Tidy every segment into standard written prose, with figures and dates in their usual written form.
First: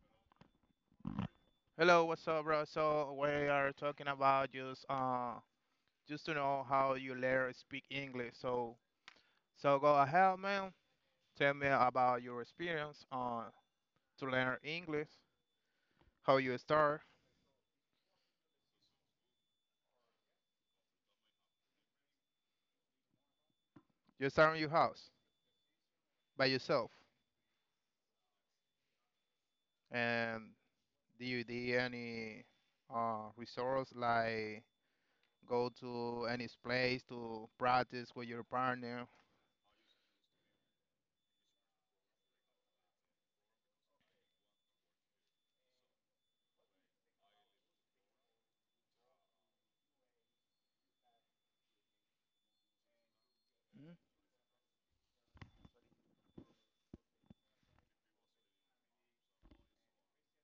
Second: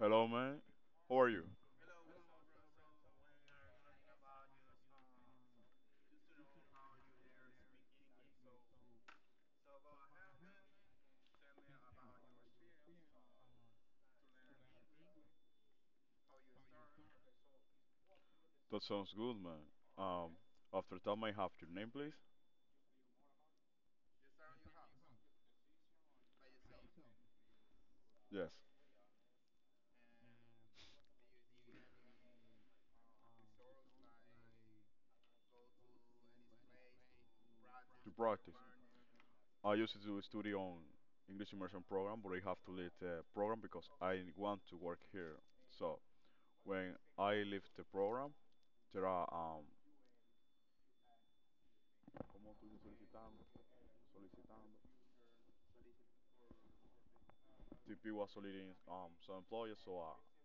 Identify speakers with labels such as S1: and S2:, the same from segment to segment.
S1: Hello, man. How are you?
S2: Hello, what's up, bro? So we are talking about just just to know how you learn speak English. So go ahead, man. Tell me about your experience to learn English. How you start?
S1: That sounds good, man. Um, after that, may I have your name, please?
S2: You start in your house by yourself,
S1: Yes,
S2: and do you do any resource like go to any place to practice
S1: to
S2: with your
S1: practice.
S2: partner?
S1: I used to study on English immersion program, but I have to leave the program because I want to work here. So when I leave the program, there are. ¿Cómo tú solicitando? Solicitando. TP was soliciting some employers, so um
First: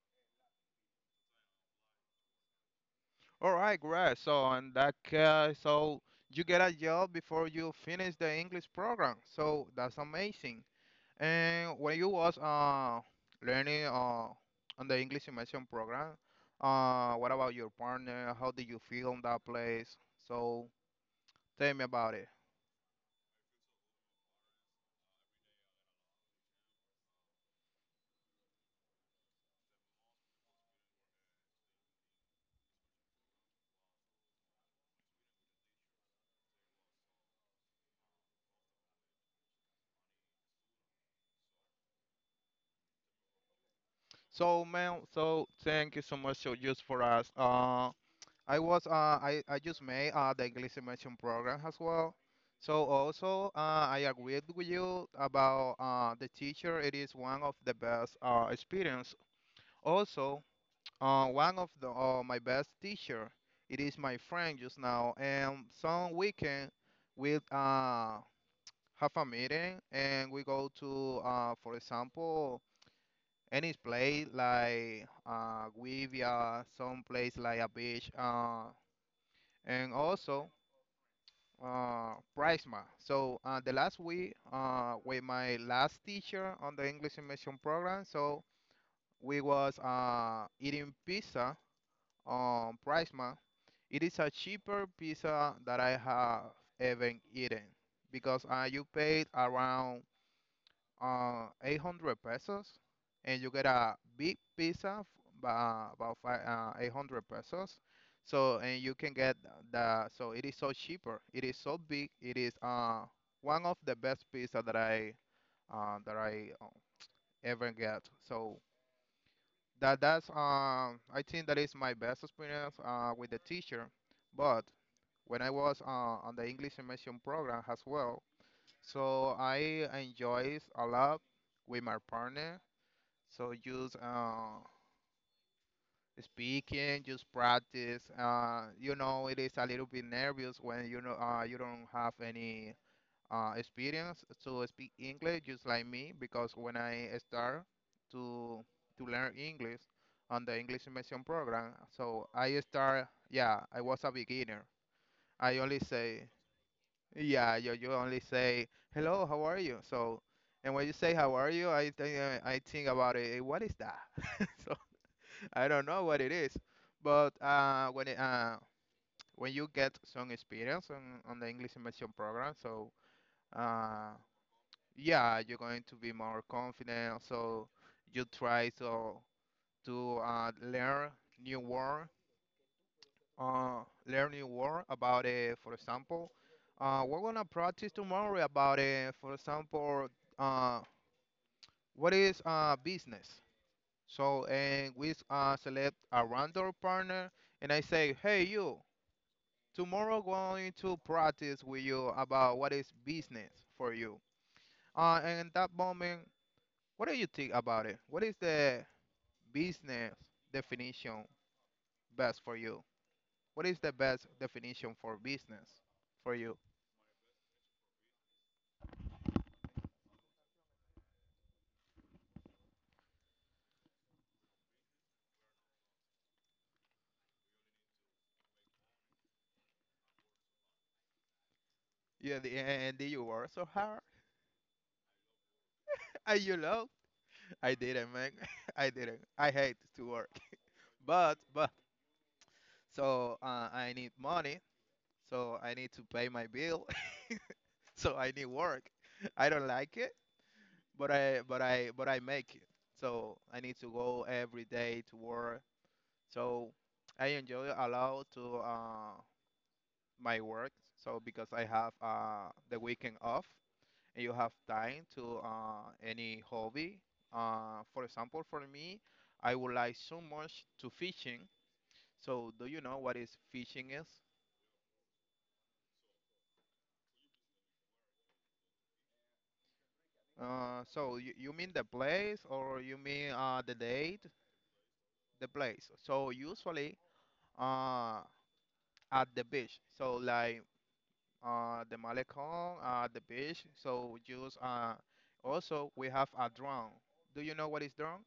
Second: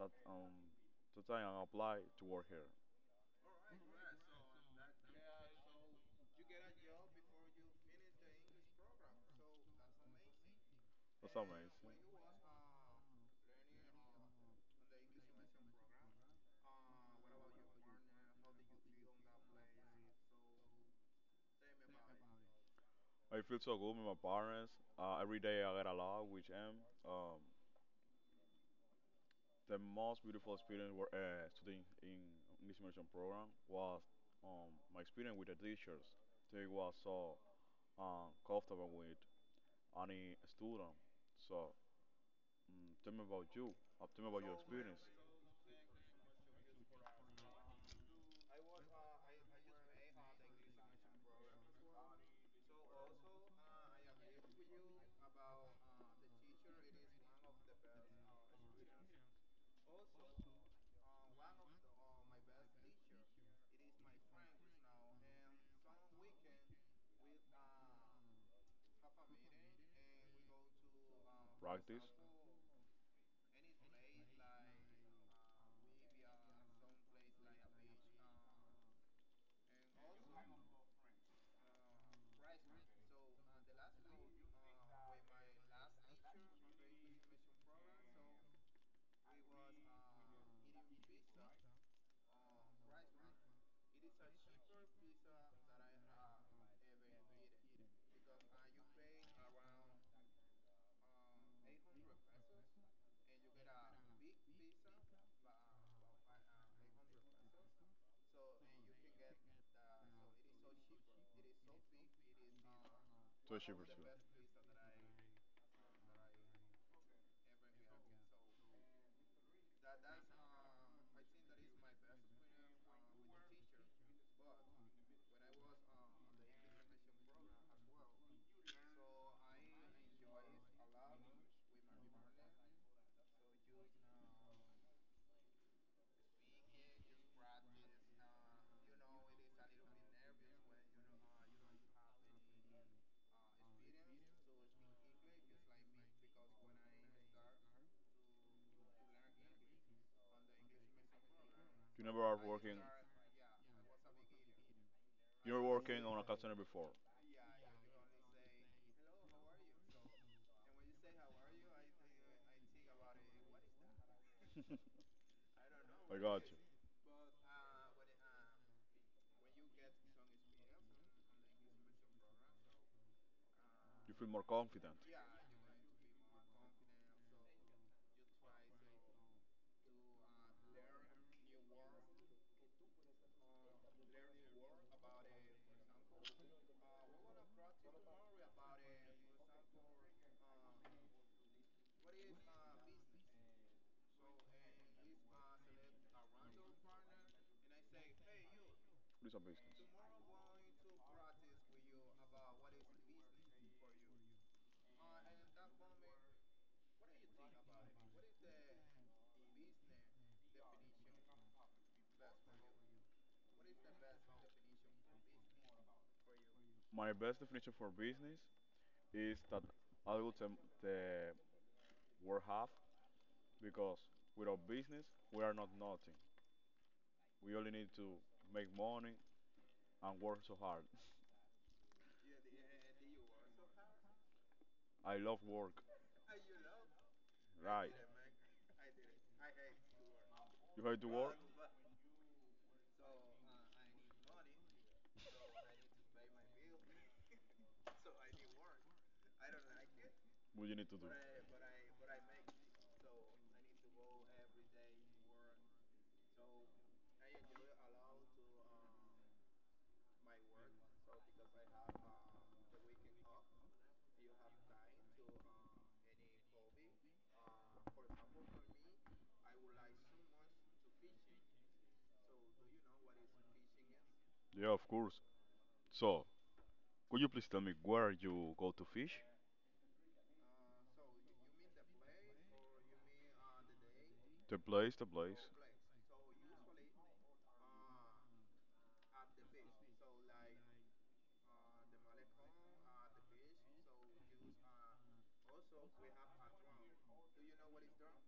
S1: that um that time I apply to work here.
S2: All right, great. So in that case, so you get a job before you finish the English program. So that's amazing.
S1: That's
S2: And when you
S1: amazing.
S2: was learning on the English immersion program, uh, what about your partner? How did you feel in that place? So tell me about it.
S1: I feel so good with my partners. Every day I get along with them. The most beautiful experience were studying in English immersion program was my experience with the teachers. They was so comfortable with any student. So tell me about you. Tell me about your
S2: So
S1: experience.
S2: man, so thank you so much so just for us. I was I just made the English immersion program as well. So also I agree with you about the teacher. It is one of the best experience. Also, one of the my best teacher. It is my friend just now. And some weekend we have a meeting and we go to for
S1: Practice
S2: example any place like we via some place like a beach and also. Prisma. So the last week with my last teacher on the English immersion program, so we was eating pizza on Prisma. It is a cheaper pizza that I have ever eaten because you paid around 800 pesos, and you get a big about five, 800 pesos. So, and you can get so it is so cheaper. It is so big. It is
S1: to
S2: one
S1: achieve
S2: of
S1: your
S2: the
S1: skill.
S2: best pizza that I ever get. So that that's I think that is my best experience with the teacher. But when I was on the English immersion program as well, so I enjoy a lot with my partner so just speaking, just practice. You know, it is a little bit nervous when you know you don't have any experience to speak English, just like me, because when I start to to learn English on the English immersion program,
S1: You never
S2: so
S1: are
S2: I
S1: working.
S2: start. Yeah, I was a beginner. I
S1: You're
S2: only
S1: working on a
S2: say
S1: customer before.
S2: yeah. You only say hello, how are you? So. And when you say how are you, I think about it. "Eh, what is that? I don't know
S1: I
S2: what it
S1: got you.
S2: is, but when you get some experience on the English immersion program, so uh,
S1: You feel more confident.
S2: yeah, you're going to be more confident. So you try to to uh, learn new word, uh, learn new word about it. For example, we're gonna practice tomorrow about it. For example, uh, what is business? So and we select a random partner, and I say, hey you.
S1: What is a business?
S2: Tomorrow going to practice with you about what is business for you. And in that moment, what do you think about it? What is the business definition best for you? What is the best definition for business for you?
S1: My best definition for business is that adults the world have because without business we are not nothing. We only need to make money and work so hard.
S2: Yeah, and you work so hard.
S1: I love work.
S2: Are you love? I
S1: Right.
S2: didn't, man. I didn't. I hate to work.
S1: You have to work.
S2: But so I need money. So I need to pay my bill. So I need work. I don't like it
S1: What you need to do?
S2: but I make it. So I need to go every day to work. So I enjoy a lot to my work. So because I have the weekend off, and you have time to any hobby. For example, for me, I would like so much to fishing. So do you know what is fishing is?
S1: Yeah, of course. So, could you please tell me where you go to fish?
S2: So you mean the place or you mean the date?
S1: The place, the place.
S2: The place. So usually. Uh, at the beach. So like the malecon at the beach. So just also we have a drone. Do you know what is drone?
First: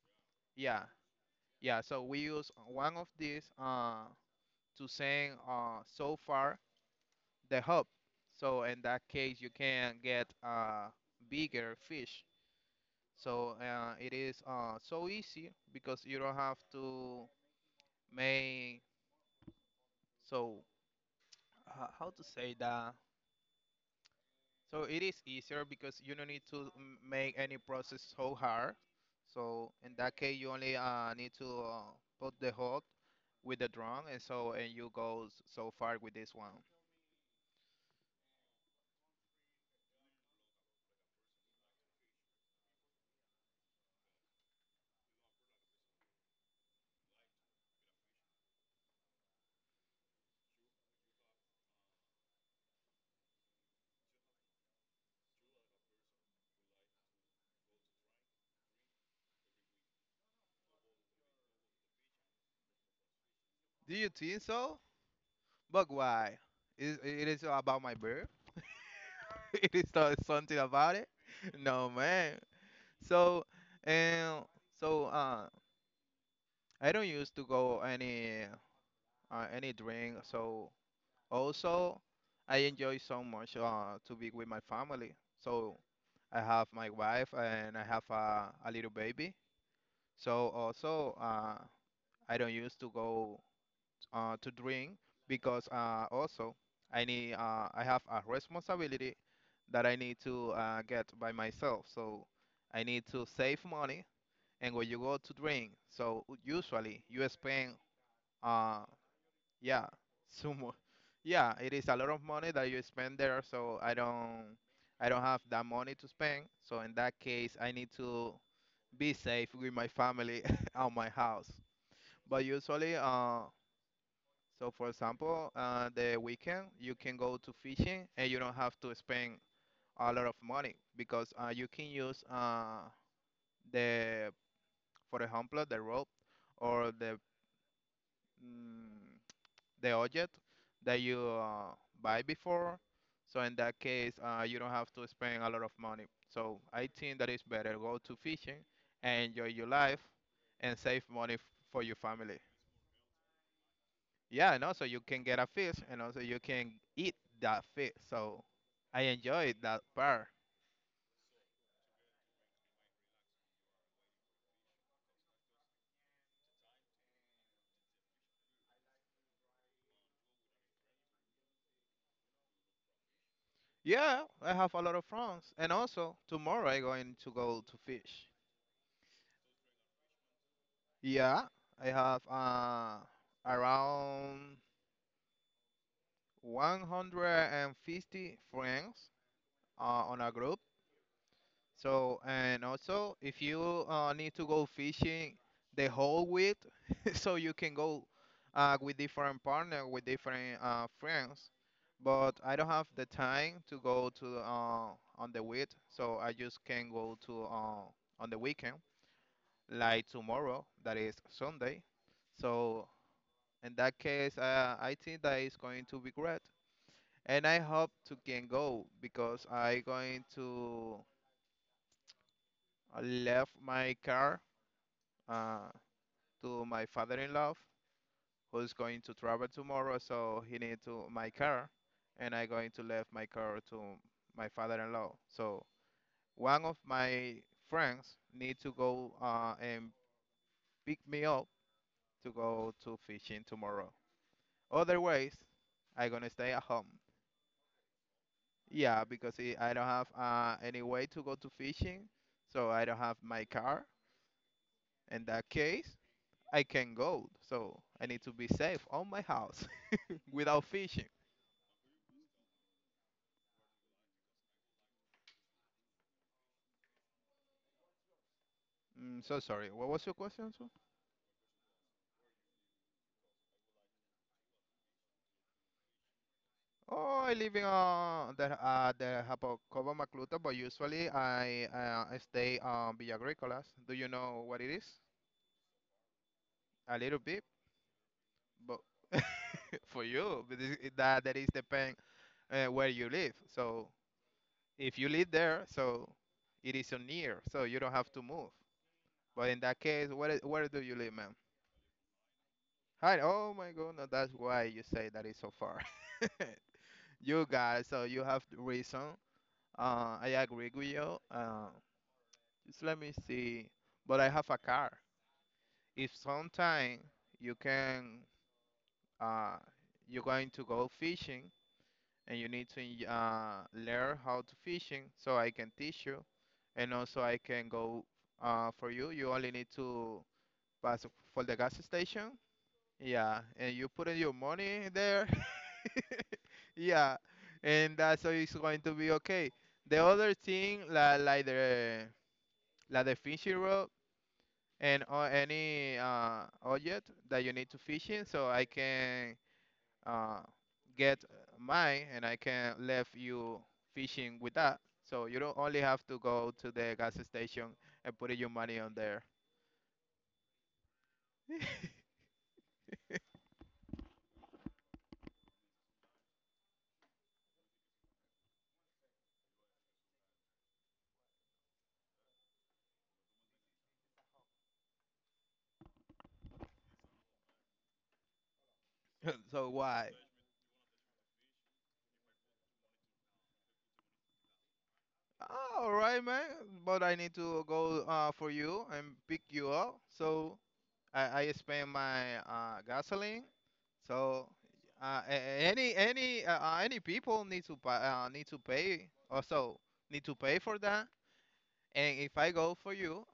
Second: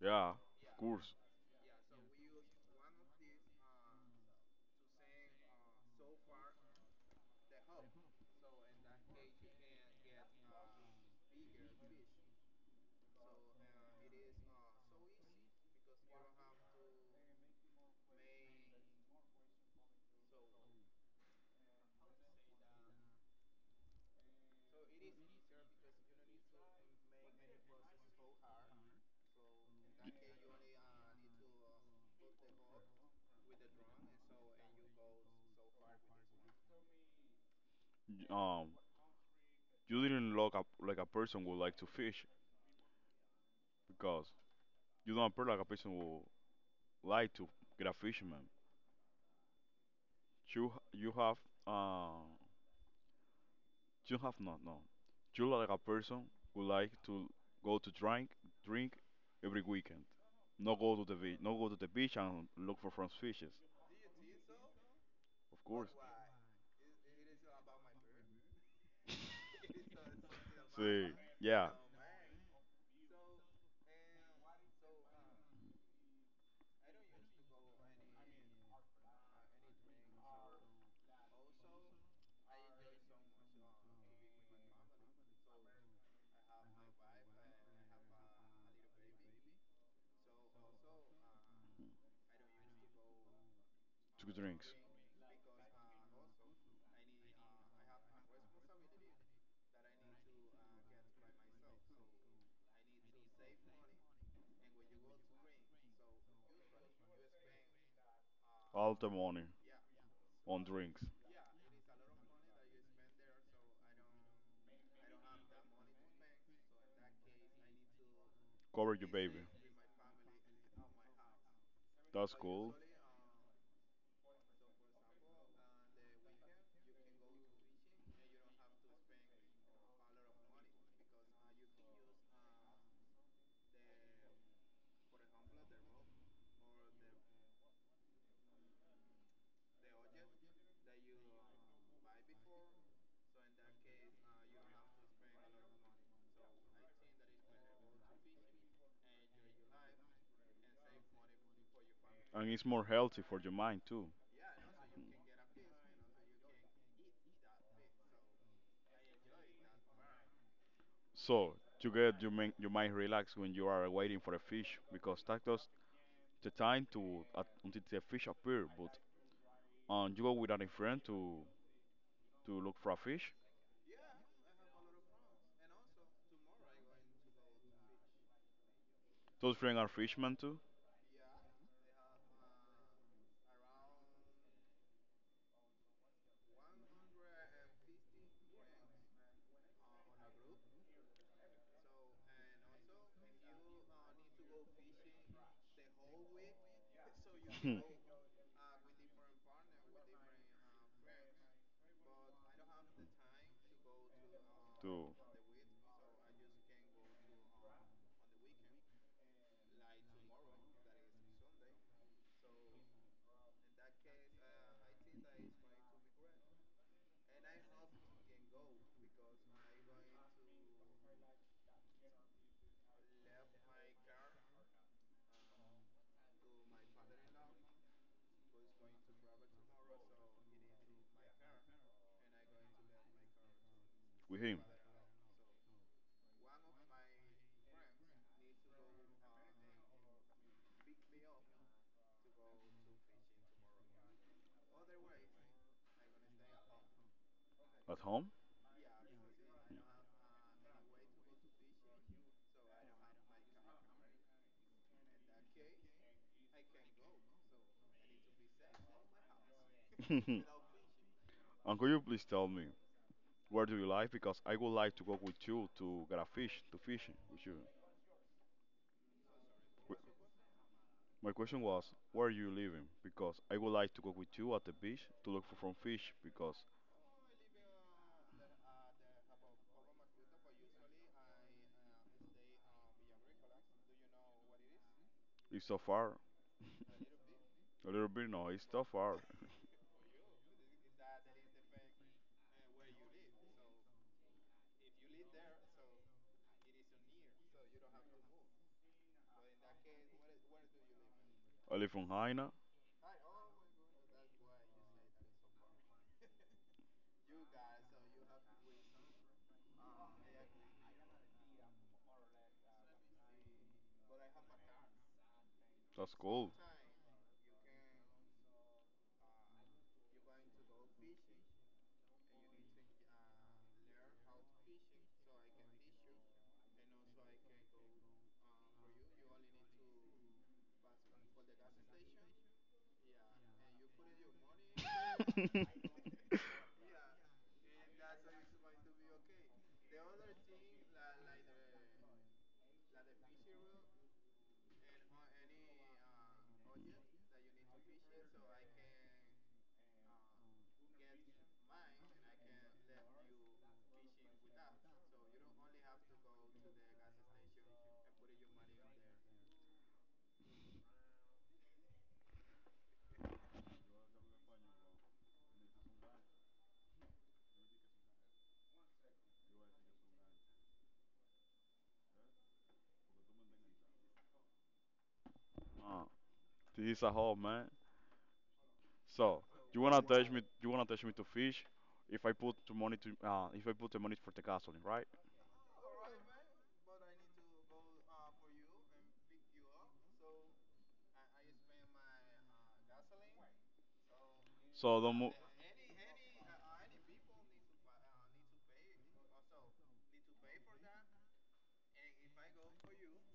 S1: Yeah, of
S2: Yeah,
S1: course.
S2: yeah. So we use one of these to send so far the hub. So in that case, you can get bigger fish. So it is so easy because you don't have to make so how to say that. So it is easier because you don't need to make any process so hard. So in that case, you only need to put the hot with the drum, and so and you go so far with this one.
S1: Y- Um, you didn't look up like a person who like to fish because you don't appear like a person who like to get a fisherman. You have uh you have not no. You like a person who like to go to drink every weekend. No go to the beach, no go to the beach and look for French fishes,
S2: Do you think so?
S1: of course.
S2: But why? Is about my birth? It is not something about
S1: See,
S2: it?
S1: yeah,
S2: No man. So and so I don't used to go any drink so. Also, I enjoy so much to be with my family. So I have my wife and I have a little baby. So also, I don't used to go
S1: two
S2: to
S1: drinks,
S2: drink because also I need I have a responsibility that I need to get by myself. So I need to save money. And when you go to drink, so usually you spend uh,
S1: all the money
S2: yeah,
S1: on
S2: sumo.
S1: drinks.
S2: Yeah, it is a lot of money that you spend there, so I don't have that money to spend. So in that case, I need to
S1: Cover your
S2: be
S1: baby.
S2: safe with my family on my house.
S1: That's
S2: But
S1: cool,
S2: usually, so for example, the weekend you can go to fishing and you don't have to spend a lot of money because you can use the, for example, the rope or mm, the object that you buy before. So in that case, you don't have to spend a lot of money. So I think that it's better go to fishing and enjoy your life and save money for your family.
S1: and it's more healthy for your mind too.
S2: Yeah, and also you can get a fish and also you can eat that fish. So I enjoyed that part.
S1: So to get your mind relaxed when you are waiting for a fish, because that does the time to until the fish appear, but and you go without a friend to look for a fish.
S2: Yeah, I have a lot of friends. And also tomorrow I going to go to fish.
S1: Those friends are fishermen too.
S2: Yeah, I have around 150 friends on a group. So, and also if you need to go fishing the whole week, so you can go with different partner, with different friends. But I don't have the time to go to
S1: To
S2: on the week, so I just can go to on the weekend, like tomorrow, that is Sunday. So in that case, I think that is going to be great and I hope to can go because I going to left my car uh, to my father-in-law who's going to travel tomorrow, so he need to my car, and I going to left my car to
S1: with
S2: my
S1: him
S2: father-in-law. So one of my friends need to go and pick me up to go to fishing tomorrow. Otherwise, I gonna stay at home.
S1: at home.
S2: Yeah, because I don't have any way to go to fishing, so I don't have my car. In that case, I can go. So I need to be safe on my house
S1: And
S2: without fishing.
S1: could you please tell me where do you like? Because I would like to go with you to get a fish to fishing with you.
S2: Mm, so sorry. What
S1: Wh-
S2: was your question, sir?
S1: My question was where are you living? Because I would like to go with you at the beach to look for some fish because
S2: Oh, I live in the Jacobo Macluta, but usually I stay on Villa Agrícolas. Do you know what it is?
S1: it's so far.
S2: A little bit,
S1: A little bit no, it's
S2: but
S1: so far.
S2: for you, but that is depend where you live. So if you live there, so it is so near, so you don't have to move. But in that case, where where do you live, man?
S1: I live from Haina.
S2: Hi. Oh my God, no, that's why you say that is so far. You got it. So you have the reason. I agree with you. Just let me see. But I have a car.
S1: That's
S2: If
S1: cool.
S2: sometime you can, uh, you're going to go fishing, and you need to learn how to fishing so I can teach you and also I can go for you. You only need to pass for the gas station. Yeah, and you put in your money there. Yeah, and that's how it's going to be okay. The other thing, like the fishing rod and or any object that you need to fishing, so I can uh, get mine and I can leave you fishing with that. So you don't only have to go to the gas station and put your money on there.
S1: Ah, this is a home, man. So
S2: So
S1: you wanna
S2: why?
S1: touch me? You wanna touch me to fish? If I put the money to if I put the money for the gasoline, right?
S2: All right, man. But I need to go for you and pick you up. So I spend my gasoline. So
S1: So don't move.
S2: any people need to pay also need to pay for that. And if I go for you,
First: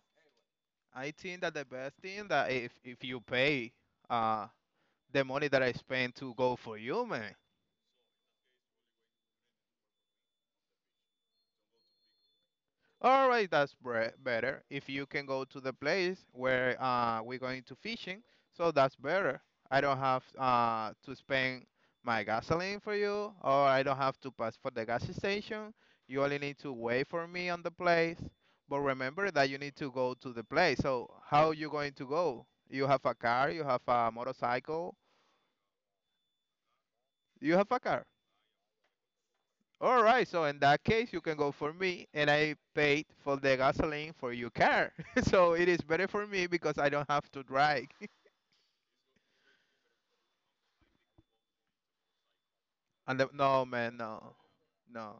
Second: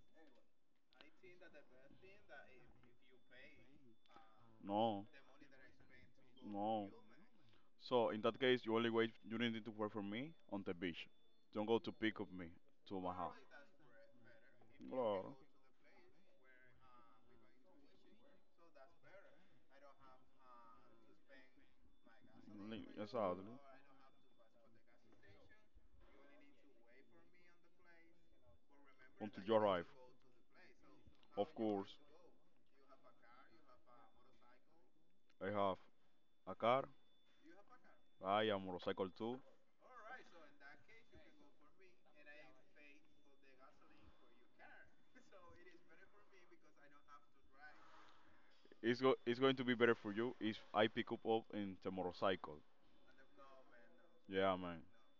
S2: I think that the best thing that if you pay uh
S1: No,
S2: the money that I spent to go for
S1: no.
S2: you, man.
S1: So in that case, you only wait. You need to wait for me on the beach. Don't go to pick up me to my
S2: All
S1: house.
S2: right, that's better. If you can
S1: Well,
S2: go to the place where we're going to fishing, so that's better. I don't have to spend my gasoline for you,
S1: exactly.
S2: or I don't have to pass for the gas station. You only need to wait for me on the place. But remember
S1: Until
S2: that
S1: you
S2: you need
S1: arrive,
S2: to go to the place. So how
S1: of
S2: you
S1: course.
S2: going to go? You have a car, you have a motorcycle,
S1: I have a car.
S2: you have a car.
S1: I am motorcycle too.
S2: All right, so in that case, you can go for me, and I paid for the gasoline for your car. So it is better for me because I don't have to drive.
S1: It's go. It's going to be better for you if I pick up in the motorcycle.
S2: No, man, no,
S1: Yeah, man.
S2: no.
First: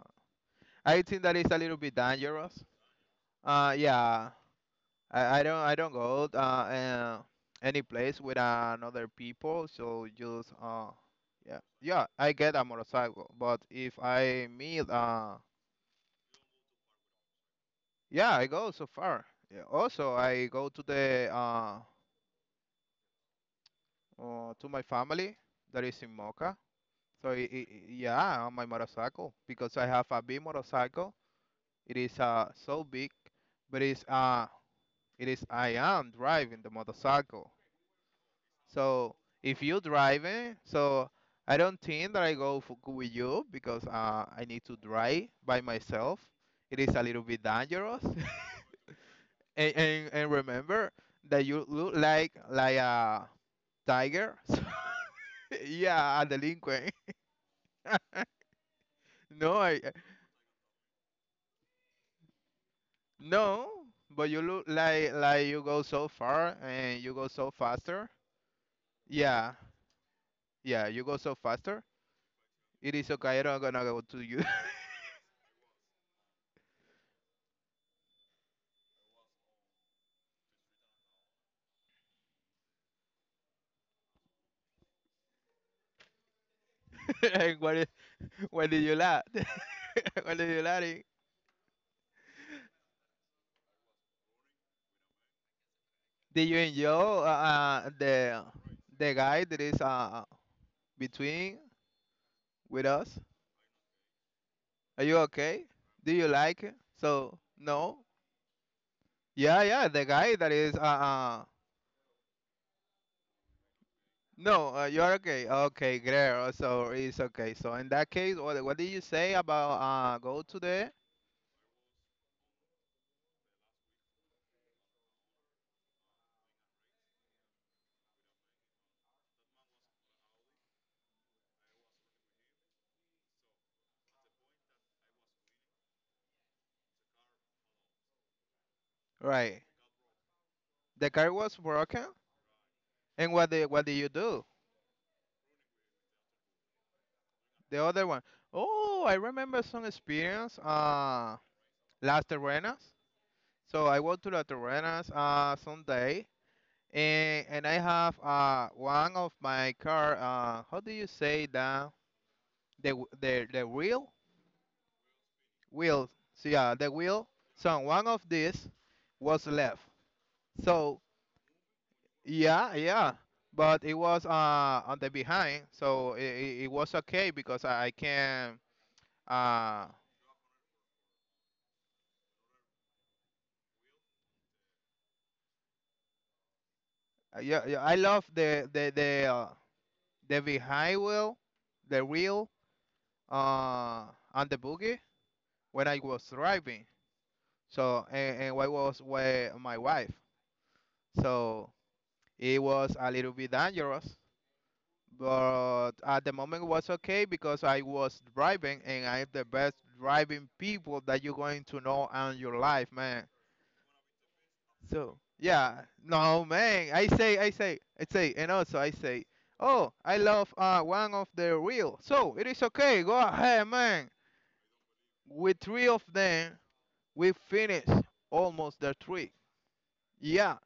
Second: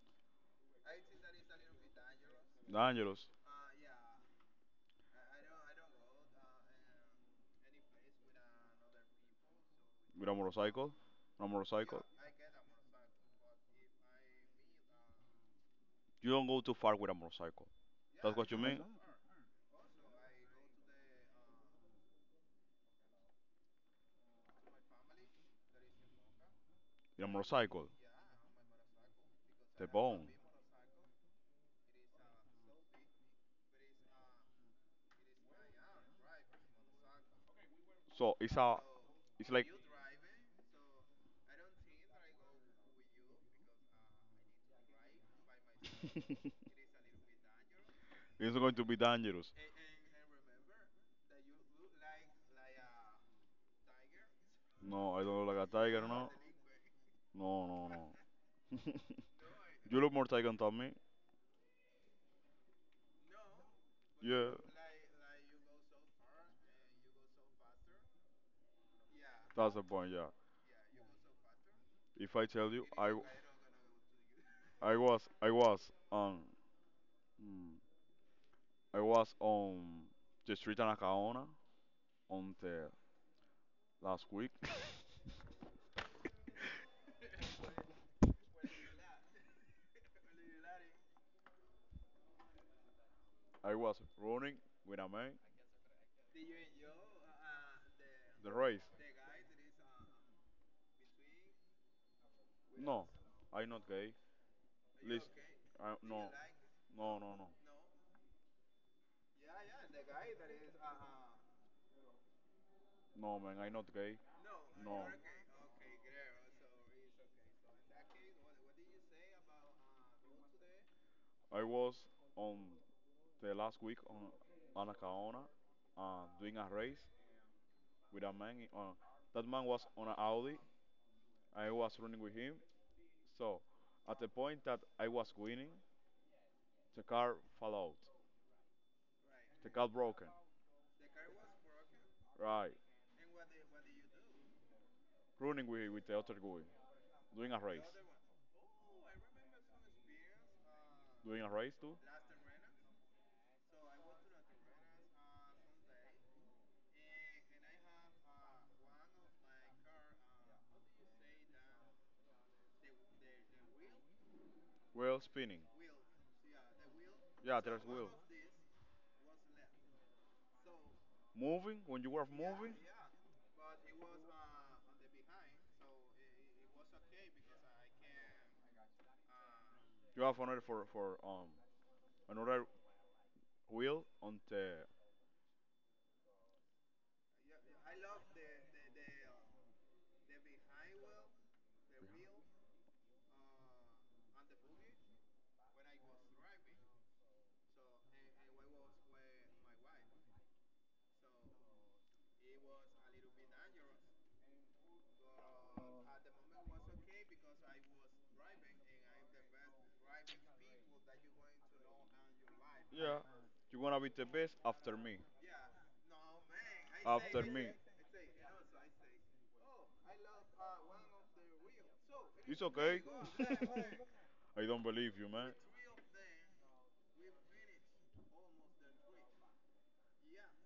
S2: I think that is a little bit dangerous.
S1: Dangerous.
S2: Yeah, I don't go any place with another people. So
S1: With a
S2: just
S1: motorcycle. On a
S2: yeah,
S1: motorcycle.
S2: yeah, I get a motorcycle, but if I meet
S1: You don't go too far with a motorcycle. That's
S2: yeah, I
S1: what you
S2: go
S1: mean?
S2: so
S1: That?
S2: far. Yeah, also I go to the to my family that is in Mocha.
S1: In a
S2: So
S1: motorcycle,
S2: yeah, on my motorcycle because I
S1: the
S2: have a
S1: bone.
S2: big motorcycle. It is so big, but it is I am driving the motorcycle.
S1: So
S2: So
S1: it's
S2: if
S1: like,
S2: you driving, so I don't think that I go for, with you because I need to drive by myself. It is a little bit dangerous.
S1: it's going to be dangerous.
S2: And remember that you look like a tiger.
S1: No, I don't look like a tiger,
S2: Yeah, a
S1: no.
S2: delinquent.
S1: No, no, no.
S2: No, I
S1: You look more tiger than me.
S2: No, but you
S1: Yeah,
S2: look like you go so far and you go so faster. Yeah,
S1: that's the point. Yeah.
S2: yeah, you go so faster.
S1: If I tell you,
S2: It is okay. I'm not gonna go to you.
S1: I was, I was on, mm, I was on the street in Acaona on the last week.
S2: And what is, what did you laugh? What did you laugh? At?
S1: I was running with a man.
S2: Did you enjoy
S1: The race.
S2: the guy that is between with
S1: No,
S2: us?
S1: I'm not gay.
S2: Are you
S1: Listen,
S2: okay? Do you
S1: no,
S2: like it?
S1: no, no,
S2: So
S1: no,
S2: no. Yeah, yeah, the guy that is
S1: no, man, I'm not gay.
S2: No,
S1: No,
S2: you're okay. Okay, great. So it's okay. So in that case, what did you say about go to the
S1: I was on the last week on Anacaona doing a race with a man. That man was on an Audi. I was running with him. So at the point that I was winning, the car fell out.
S2: right?
S1: The car broken.
S2: The car was broken,
S1: Right.
S2: and what did you do?
S1: Running with the other guy. Doing a race.
S2: The other one. Oh, I remember some experience.
S1: Doing a race too.
S2: Las Terrenas. So I went to Las Terrenas someday, and I have one of my car. How do you say that? The the wheel
S1: Wheel spinning.
S2: wheel. So yeah, the wheel.
S1: Yeah,
S2: So
S1: there's
S2: one
S1: wheel.
S2: of these was left. So
S1: Moving when you were
S2: yeah,
S1: moving.
S2: yeah, but it was on the behind, so it was okay because I can uh
S1: You have another for another wheel on the.
S2: yeah, yeah I love the the behind wheel, the wheel uh on the boogie when I was driving. So and I was with my wife, so it was a little bit dangerous but at the moment was okay because I was driving and I'm the best driving people that you're going to know in your life,
S1: Yeah.
S2: man.
S1: You wanna be the best after me.
S2: So yeah, no man,
S1: After me.
S2: I say, and also I say, oh, I love one of the real. So it is
S1: It's okay.
S2: okay, go ahead, man.
S1: I don't believe you, man.
S2: With three of them, we finish almost the three. Yeah,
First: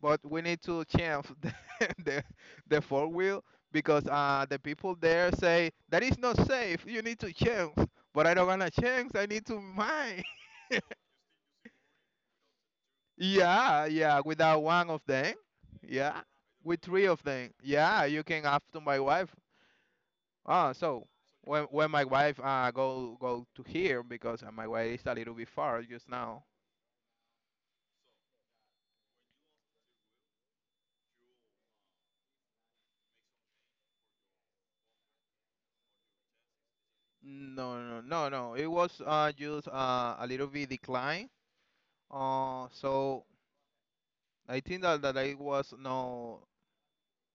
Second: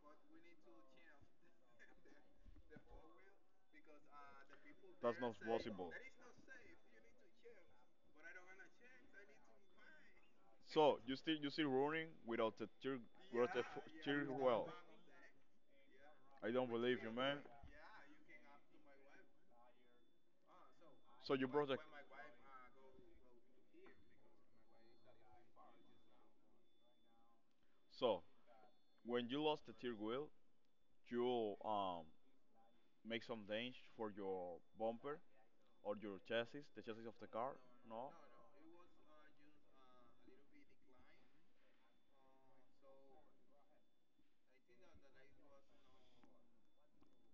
S2: but we need to change the, the four-wheel because the people
S1: That's
S2: there
S1: not
S2: say
S1: possible.
S2: that is not safe. You need to change. But I don't wanna change. I need to mine.
S1: So you still running without the cheer, without the
S2: Yeah, yeah.
S1: cheer
S2: Without
S1: well.
S2: one of them, yeah.
S1: I don't
S2: With
S1: believe
S2: three
S1: you,
S2: of
S1: man.
S2: them, yeah. You can have to my wife. Ah, so
S1: So you brought the
S2: when my wife go go to here because my wife is a little bit far just now.
S1: so when you lost the third wheel, you make some damage for your bumper or your chassis, the chassis of the car.
S2: No, no,
S1: No.
S2: no, No. It was just a little bit decline. So I think that it was no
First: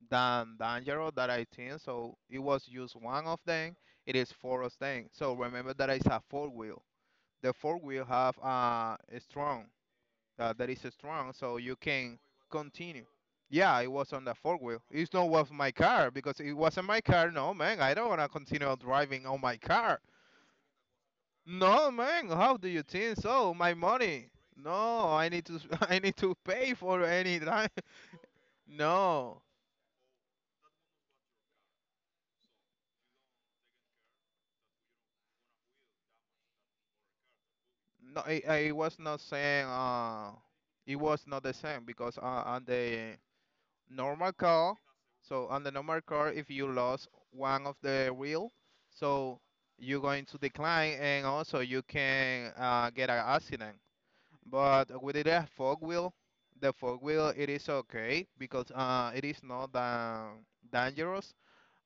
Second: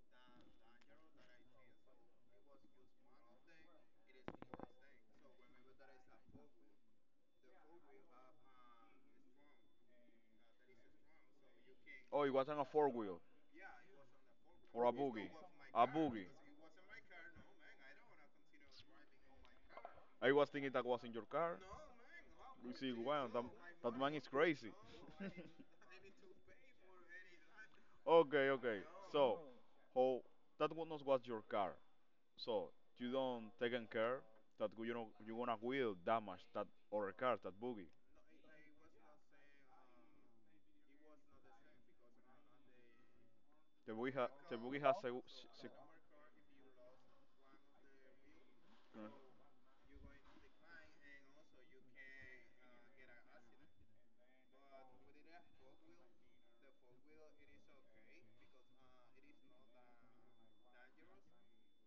S2: than dangerous that I think so it was just one of them. It is four of them. So remember that it's a four wheel. The four-wheel have a strong that is strong so you can
S1: Oh, it wasn't a four
S2: continue.
S1: wheel
S2: Yeah, it was on the four wheel.
S1: or a
S2: It's
S1: boogie.
S2: not was my
S1: A
S2: car
S1: boogie.
S2: because it wasn't my car. No man, I don't wanna continue driving on my car.
S1: I was thinking that was in your car.
S2: No man, how do
S1: You
S2: you
S1: see,
S2: think
S1: wow, that,
S2: so? My
S1: that man is
S2: money.
S1: crazy.
S2: No, I, need to I need to pay for any time.
S1: Okay, okay. So,
S2: No.
S1: how that one was your car. So you don't taking care that you know you wanna wheel damage that other car, that boogie.
S2: No, I was not saying it was not the same because on the
S1: The boogie,
S2: normal
S1: the
S2: car,
S1: boogie has
S2: so on the normal car, if you lost one of the wheel,
S1: uh,
S2: so you're going to decline and also you can get an accident. But with the fork wheel it is okay because it is not that dangerous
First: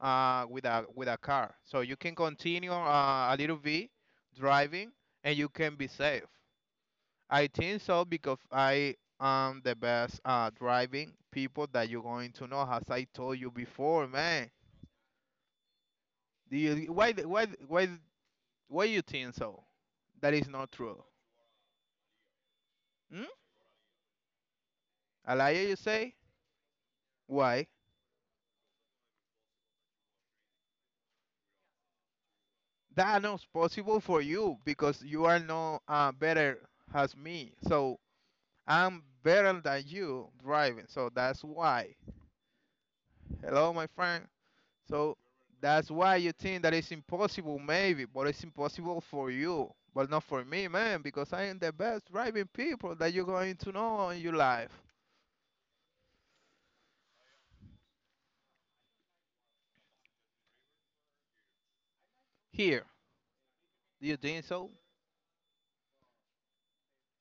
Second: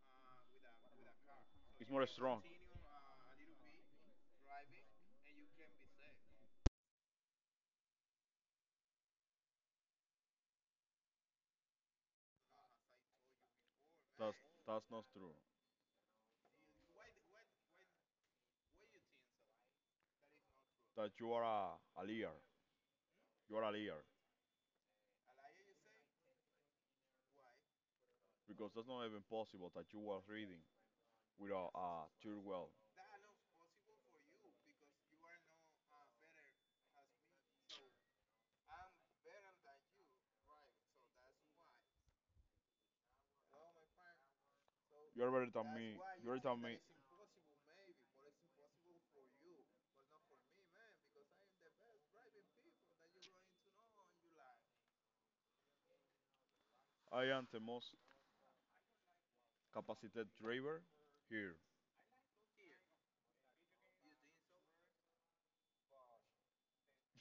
S2: with a car, so
S1: it's
S2: you
S1: more
S2: can
S1: strong.
S2: continue a little bit driving and you can be safe. I think so because I am the best driving people that you're going to know, as I told you before,
S1: That's
S2: man.
S1: that's not true.
S2: Do you why you think so? That is not true.
S1: That you are a liar.
S2: Hmm?
S1: You are a liar
S2: A liar, you say? Why?
S1: because that's not even possible that you were reading without a third well.
S2: That not possible for you because you are no better as me. So I'm better than you driving. So that's why. Hello, my friend. So
S1: You are better than
S2: that's
S1: me.
S2: why
S1: You
S2: you
S1: are better than
S2: think that
S1: me.
S2: it's impossible, maybe, but it's impossible for you, but not for me, man, because I am the best driving people that you're going to know in your life.
S1: I am the most capacitated driver here.
S2: Here, do you think so?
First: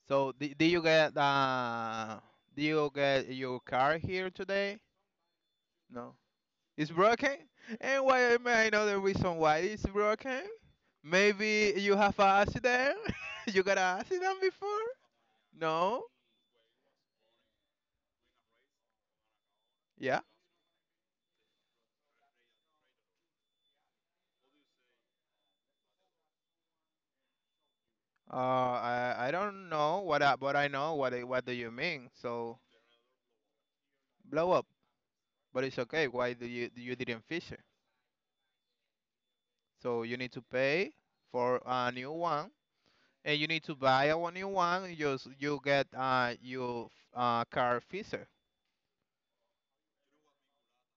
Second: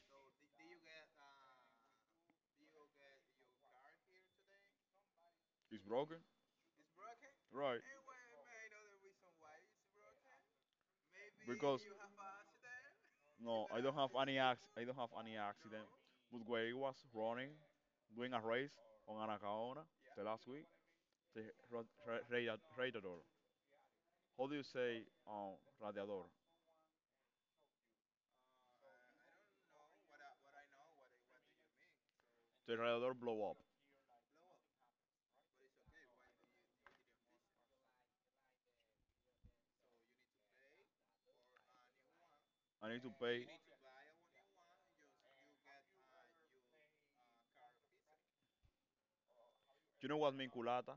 S2: So, did you get your car here today?
S1: It's
S2: No,
S1: broken,
S2: it's broken.
S1: right?
S2: And why may I know the reason why it's broken? Maybe
S1: Because
S2: you have an accident. You
S1: no,
S2: got
S1: I don't
S2: an
S1: have any
S2: accident
S1: ac- I
S2: before?
S1: don't have any accident.
S2: No.
S1: But when I was running, doing a race on Anacaona
S2: Yeah?
S1: the last week, the ra- ra- radiator. How do you say radiator?
S2: I don't know what I, but I know what what do you mean. So
S1: The radiator blow up.
S2: blow up, but it's okay. Why do you you didn't fish it? So you need to pay for a new one,
S1: I need to
S2: and you
S1: pay.
S2: need to buy a one new one. You get you car fisher.
S1: You know what mean culata?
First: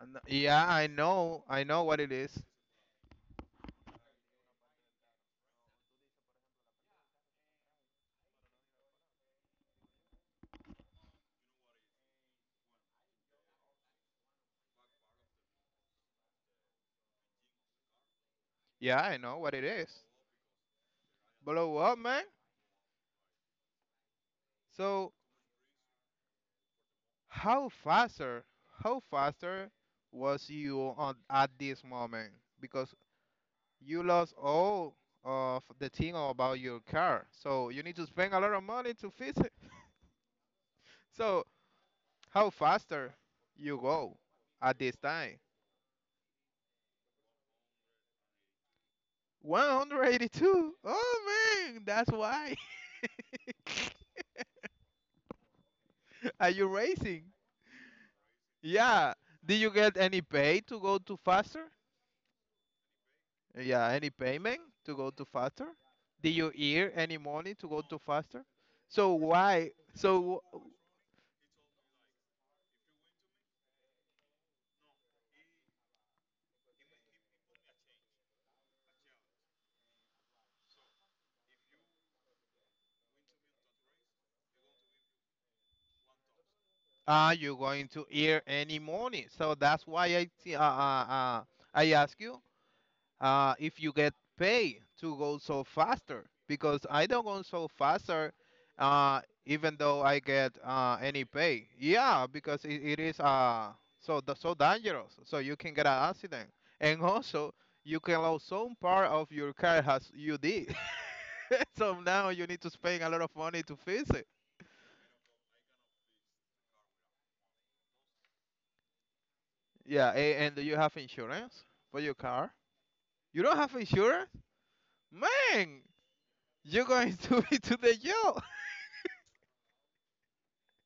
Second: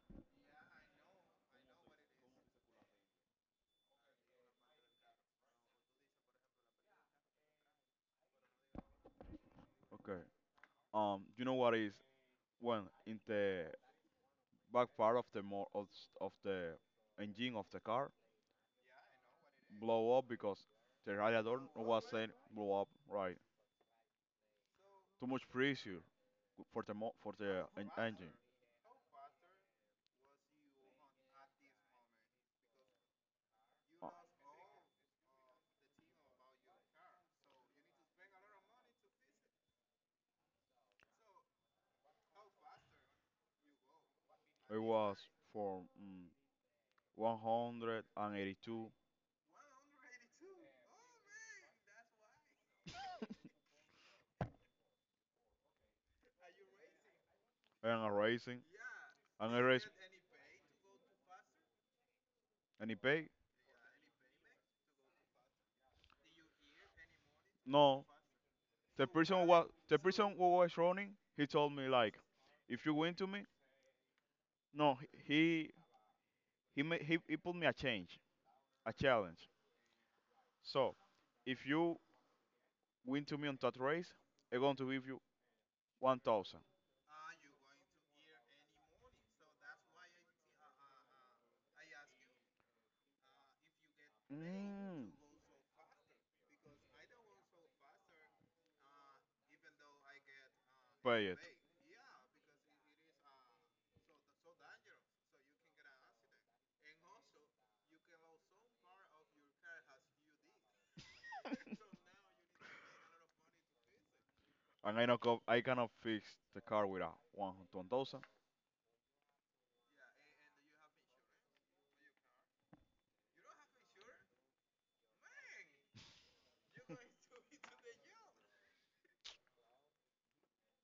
S2: And Yeah, I know what it is.
S1: Okay. You know what is when in the back part of the engine of the car
S2: Yeah, I know what it is.
S1: blow up because the radiator
S2: Blow up,
S1: was
S2: man.
S1: saying blow up, right?
S2: So
S1: Too much pressure for the mo for the
S2: how
S1: en- engine.
S2: faster how faster was you on at this moment? Because you lost all of the thing about your car. So you need to spend a lot of money to fix it. So how faster you go at
S1: It
S2: this
S1: was
S2: time?
S1: for 182
S2: 182. Oh man, that's why. Are you racing?
S1: and a racing
S2: Yeah.
S1: and
S2: Did
S1: a
S2: you
S1: race
S2: get any pay to go to faster?
S1: and he paid.
S2: Yeah, any payment to go to faster? Did you earn any money to go to
S1: No,
S2: faster? So why?
S1: the person
S2: So
S1: who was running. He told me like, if you win to me, no, he he, ma- he put me a challenge. So, if you win to me on that race, I'm going to give you 1,000.
S2: you're going to hear any morning. So that's why I ask you if you get paid
S1: Mm.
S2: to go so faster because I don't go so faster uh, even though I get any
S1: Pay it,
S2: pay. Yeah, because it is so so dangerous. So you can get an accident and also you can lose some part of your car as you did. So now you need to spend a lot of money to fix it.
S1: and I know I cannot fix the car with a one thousand.
S2: Yeah, and do you have insurance for your car? You don't have insurance? Man, you're going to be to the jail.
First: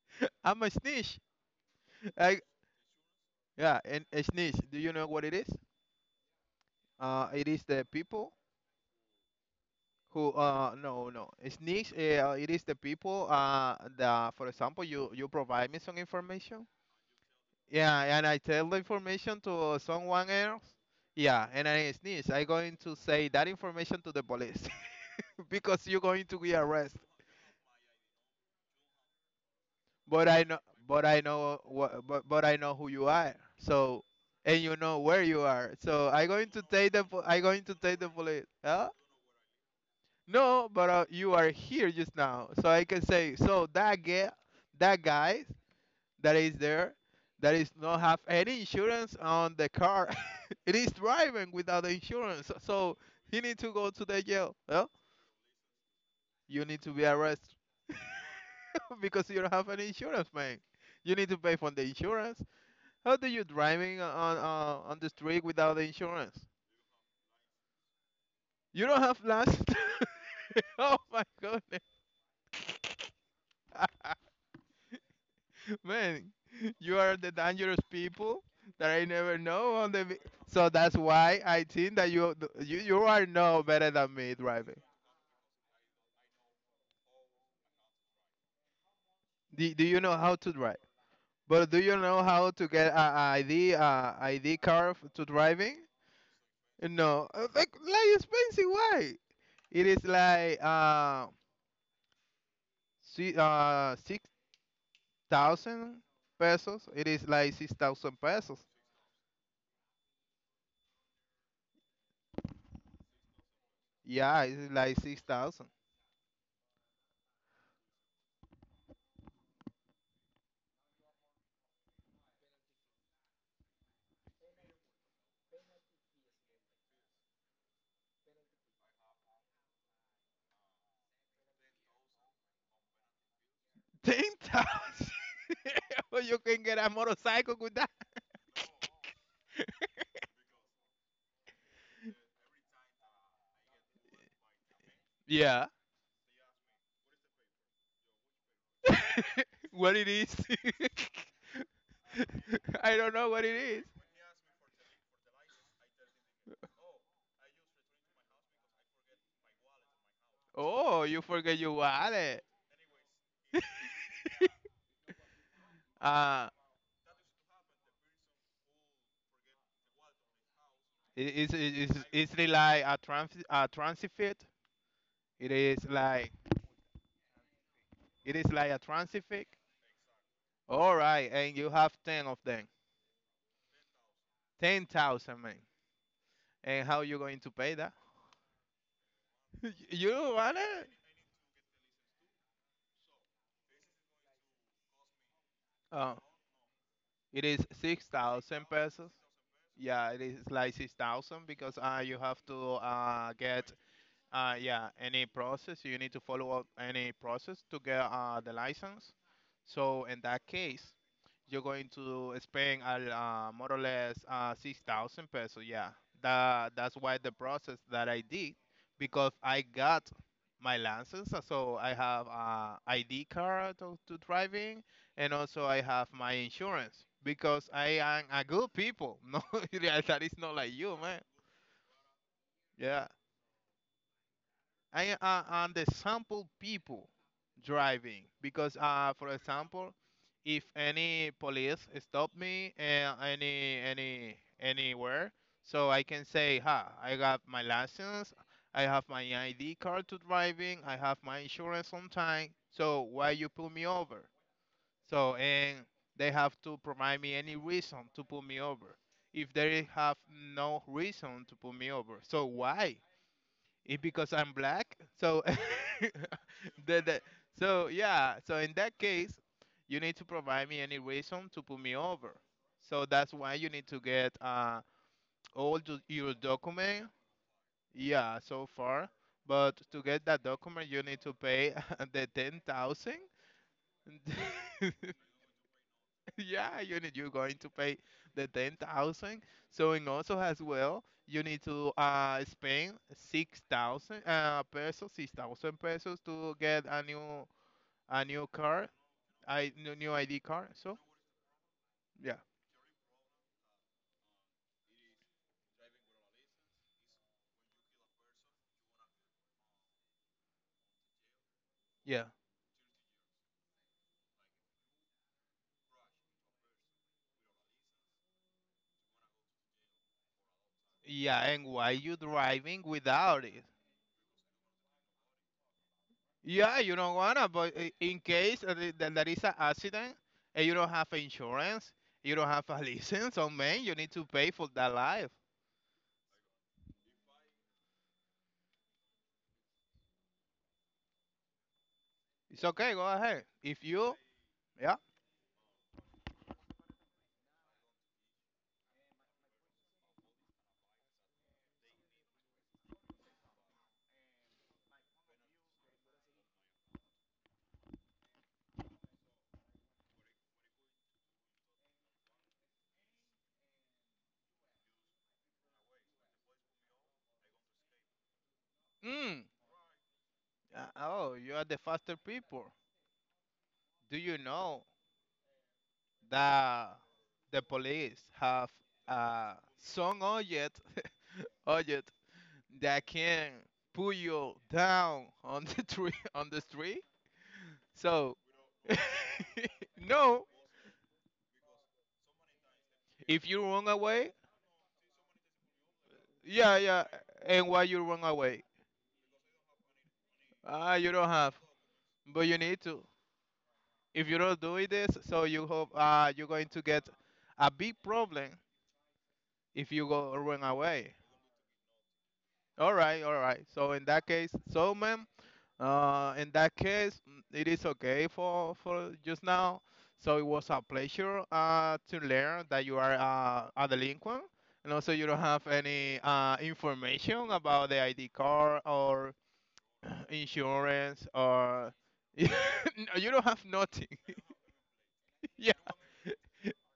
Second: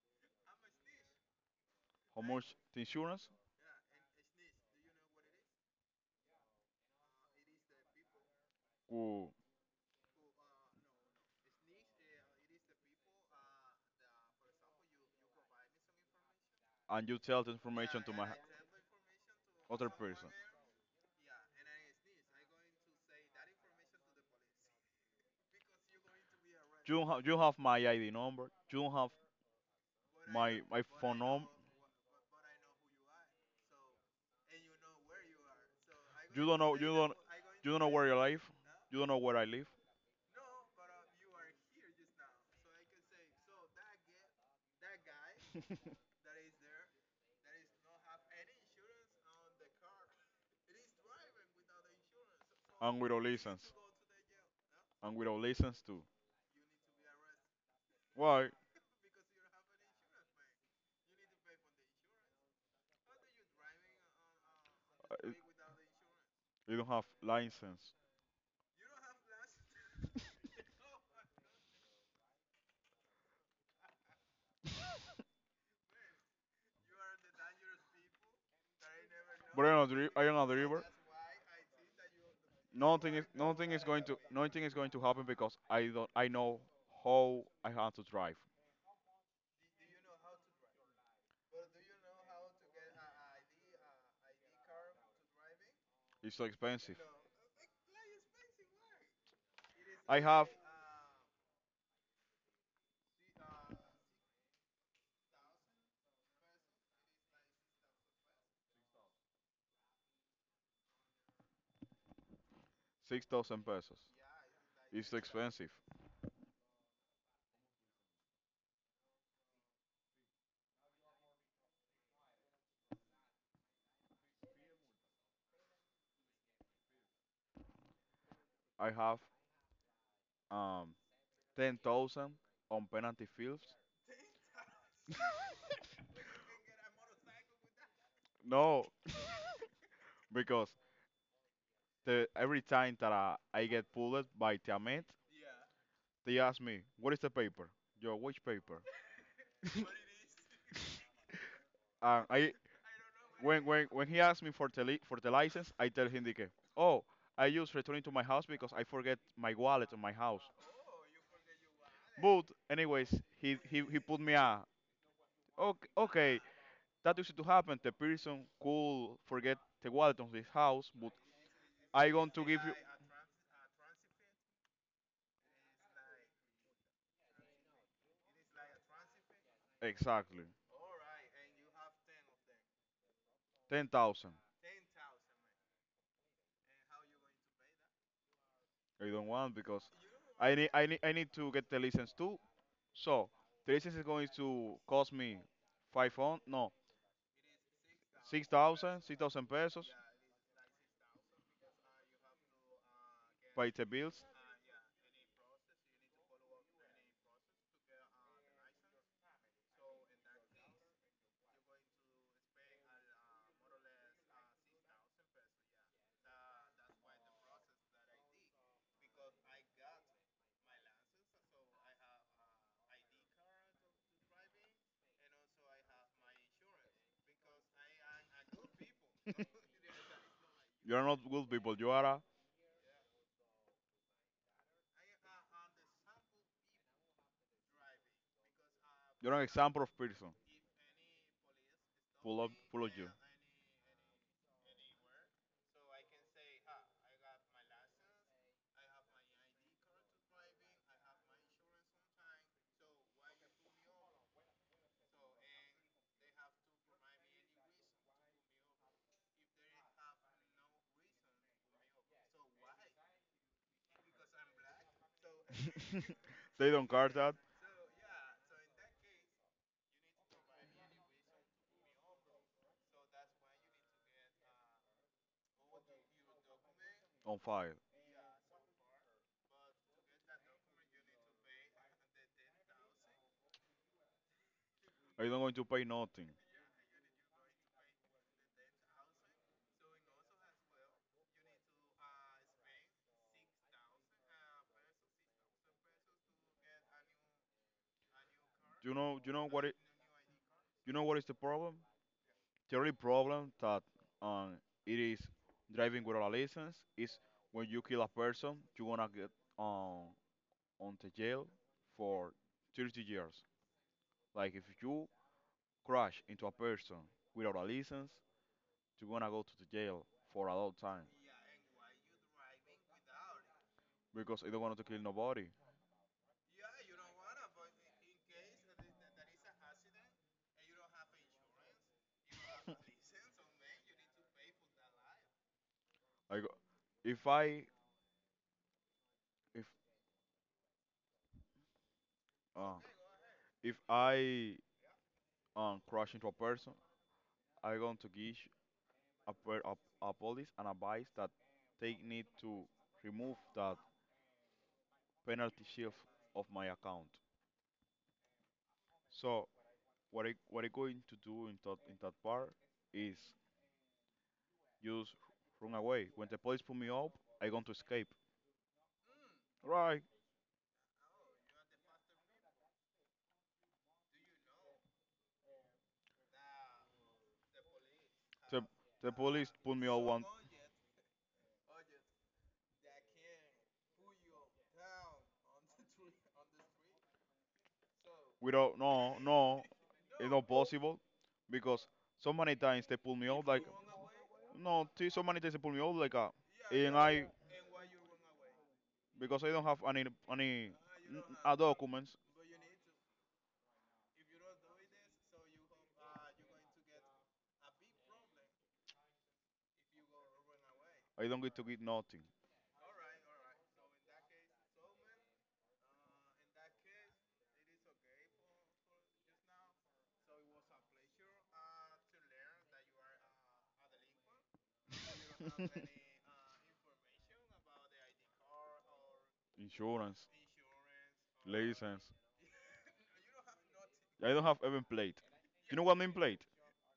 S2: I'm a snitch.
S1: How
S2: I,
S1: much the insurance?
S2: yeah, and a snitch. Do you know what it is? It is the people
S1: Cool.
S2: who no no a snitch. It is the people the for example you provide me some information.
S1: And you tell the information
S2: Yeah,
S1: to
S2: and
S1: my
S2: I tell the information to
S1: other person.
S2: someone else. Yeah, and I snitch. I going to say that information to the police because you're going to be
S1: You
S2: arrested.
S1: don't have you have my ID number. You don't have
S2: But I
S1: my
S2: know,
S1: my
S2: but
S1: phone
S2: I
S1: number.
S2: know what, but I know who you are. So, and you know where you are. So I
S1: You
S2: going
S1: don't
S2: to
S1: know you
S2: take the,
S1: don't
S2: po- I going
S1: you
S2: to
S1: don't know
S2: take
S1: where
S2: the
S1: you live.
S2: police. Huh?
S1: You don't know where I live.
S2: No, but you are here just now. So I can say, so that guy, that guy that is there, that is not have any insurance on the car. It is driving without the insurance. So so
S1: And with a
S2: he need
S1: license.
S2: to go to the jail. Well,
S1: And without license too.
S2: you need to be arrested
S1: Why?
S2: because you don't have any insurance, man. You need to pay for the insurance. How do you driving on the
S1: I-
S2: street without the insurance?
S1: You don't have license.
S2: You don't have license. Oh my goodness, man! You are the dangerous people that I never
S1: But
S2: know on the. vi-
S1: I don't know the
S2: So
S1: driver.
S2: that's why I think that you
S1: Nothing is
S2: are no
S1: nothing is
S2: better
S1: going
S2: than
S1: to
S2: me
S1: nothing is
S2: driving.
S1: going to happen because I don't I know how I have to drive.
S2: Do you know how to drive? But do you know how to get a ID card to driving?
S1: It's so expensive.
S2: No, like expensive. Why? It is
S1: I have
S2: like 6,000 pesos. It is like 6,000 pesos.
S1: 6,000 pesos.
S2: Yeah, it's like
S1: It's so
S2: 6,000.
S1: expensive. I have um 10,000 on penalty fields.
S2: 10,000. Well, you can get a motorcycle with that.
S1: No, because the every time that I get pulled by Tiamat,
S2: Yeah.
S1: they asked me, what is the paper? Yo, which paper?
S2: What it is?
S1: And I,
S2: I don't know what it
S1: when,
S2: is.
S1: when, when he asked me for the license, I tell him, que, oh, I just returning to my house because I forget my wallet in my house.
S2: Oh, you forget your
S1: But,
S2: wallet.
S1: anyways, he put me okay, okay,
S2: Uh,
S1: that used to happen. The person could forget the wallet on his house, but
S2: it,
S1: I going
S2: it's
S1: to
S2: really
S1: give you,
S2: like a transit fit. It is like it is like a transit fit.
S1: exactly,
S2: All right, and you have ten of them,
S1: 10,000.
S2: 10,000 man. And how you going to pay that?
S1: I don't want because
S2: You
S1: I
S2: want
S1: need, I
S2: it?
S1: need, I need to get the license too. So the license is going to cost me five
S2: Oh,
S1: on no
S2: it is six
S1: six
S2: thousand
S1: thousand
S2: pesos.
S1: six thousand pesos
S2: Yeah, it is like 6,000 because you have to
S1: by
S2: get
S1: the bills.
S2: Yeah, any process, you need to follow up any process to get the license. So in that case, you're going to spend more or less 6,000 pesos. Yeah, that's why the process that I did, because I got my license. So I have ID card to driving, and also I have my insurance because I am a good people. No, that is not like
S1: You
S2: you,
S1: are not
S2: man.
S1: good people. You are a,
S2: Yeah. I and the sample people driving because for
S1: you are an example of
S2: example
S1: person.
S2: if any police stop
S1: Full of
S2: me,
S1: full of
S2: anywhere, so I can say ha, I got my license, I have my ID card to driving, I have my insurance on time, so why you pull me over? So and they have to provide me any reason to pull me over. If they have no reason to pull me over, so why? It because I'm black. So
S1: you. They don't
S2: the,
S1: care
S2: the,
S1: that
S2: so yeah, so in that case, you need to provide me any reason to put me over. So that's why you need to get all the, your document.
S1: on fire.
S2: Yeah, so far. But to get that document, you need to pay the 10,000.
S1: Are you not going to pay nothing?
S2: Yeah, you're going to pay the 10,000. So in also as well, you need to spend 6,000 pesos, 6,000 pesos to get a new car,
S1: You know you know what
S2: I
S1: it
S2: new new ID card.
S1: you
S2: So,
S1: know what is the problem?
S2: yeah.
S1: The only problem that um it is driving without a license is when you kill a person you want to get um on the jail
S2: Yeah.
S1: for 30 years. Like if you crash into a person without a license, you're gonna go to the jail for a long time
S2: Yeah, and why you driving without it?
S1: because I don't want to kill nobody.
S2: Yeah, you don't wanna, but in case that there is an accident and you don't have insurance, you don't have a license, so man, you need to pay for that life.
S1: I go, if I if
S2: It's
S1: uh,
S2: okay, go ahead.
S1: if
S2: If you,
S1: I
S2: yeah.
S1: um crash into a person, I'm going to give a, per, a, a police an advice that they need to remove that penalty shield of my account. So what I going to do in that part is just run away. When the police pull me up, I going to escape.
S2: Mm.
S1: Right.
S2: Oh, you are the faster people. Do you know that the police
S1: The
S2: have
S1: the police
S2: uh,
S1: put me on
S2: some
S1: one.
S2: object, object that can pull you down on the tree on the street? So
S1: We don't. No, no, it's not
S2: no,
S1: possible because so many times they pull me up
S2: if
S1: like.
S2: you run away,
S1: No, see, so many times they pull me up like
S2: yeah,
S1: and
S2: yeah.
S1: I
S2: And why you run away?
S1: because I don't have any any
S2: Ah, you
S1: n-
S2: don't
S1: uh,
S2: have,
S1: documents.
S2: but you need to. If you don't do this, so you hope you're going to get a big problem if you go run away.
S1: I don't get to get nothing.
S2: All right, all right. So in that case, so ma'am, in that case, mm, it is okay for just now. So it was a pleasure to learn that you are a delinquent, and also you don't have any information about the ID card or
S1: Insurance,
S2: insurance or
S1: license.
S2: no, you don't have nothing.
S1: I don't have even plate.
S2: yeah,
S1: You know what mean plate?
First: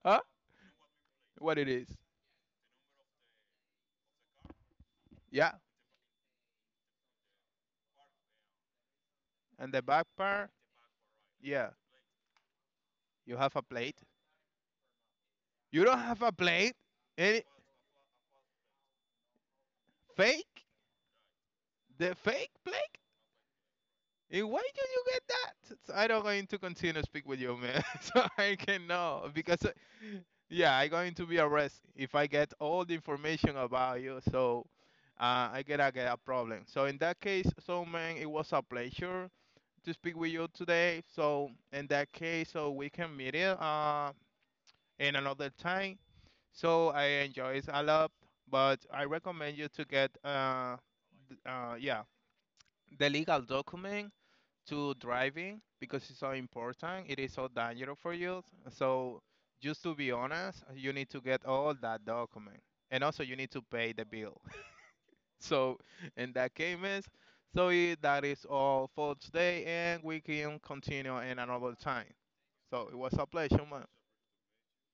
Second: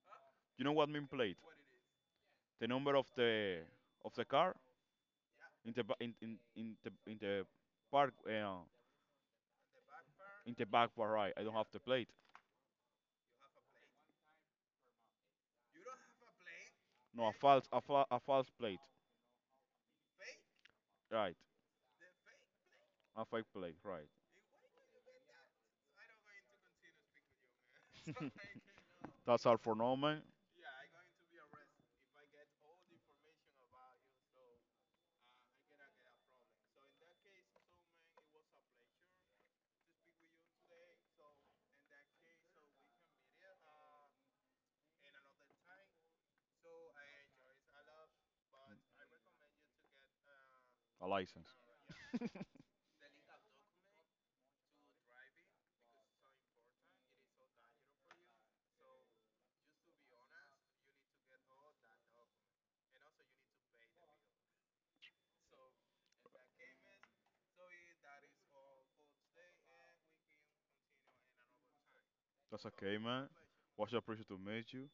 S2: huh?
S1: You know what mean plate?
S2: What it is?
S1: The number of the car
S2: Yeah,
S1: in the ba- in the park,
S2: and the back part.
S1: in the back bar, right? I don't
S2: Yeah,
S1: have the plate.
S2: you have a plate. You don't have a plate.
S1: No, a
S2: Any
S1: false a, fa- a false plate,
S2: fake?
S1: right?
S2: The fake Blake?
S1: A fake plate, right?
S2: And why did you get that? So I don't going to continue to speak with you, man. so I can know
S1: That's all
S2: because,
S1: for Norman.
S2: yeah, I going to be arrested if I get all the information about you. So I get a problem. So in that case, so man, it was a pleasure to speak with you today. So in that case, so we can meet it in another time. So I enjoy it a lot, but I recommend you to get
S1: A license.
S2: yeah, the legal document to driving because it's so important. It is so dangerous for you. So just to be honest, you need to get all that document, and also you need to pay the bill. so in that case, so that is all for today, and we can continue in another time.
S1: That's
S2: So it
S1: okay,
S2: was a
S1: man.
S2: pleasure, man.
S1: Was a pleasure to meet you.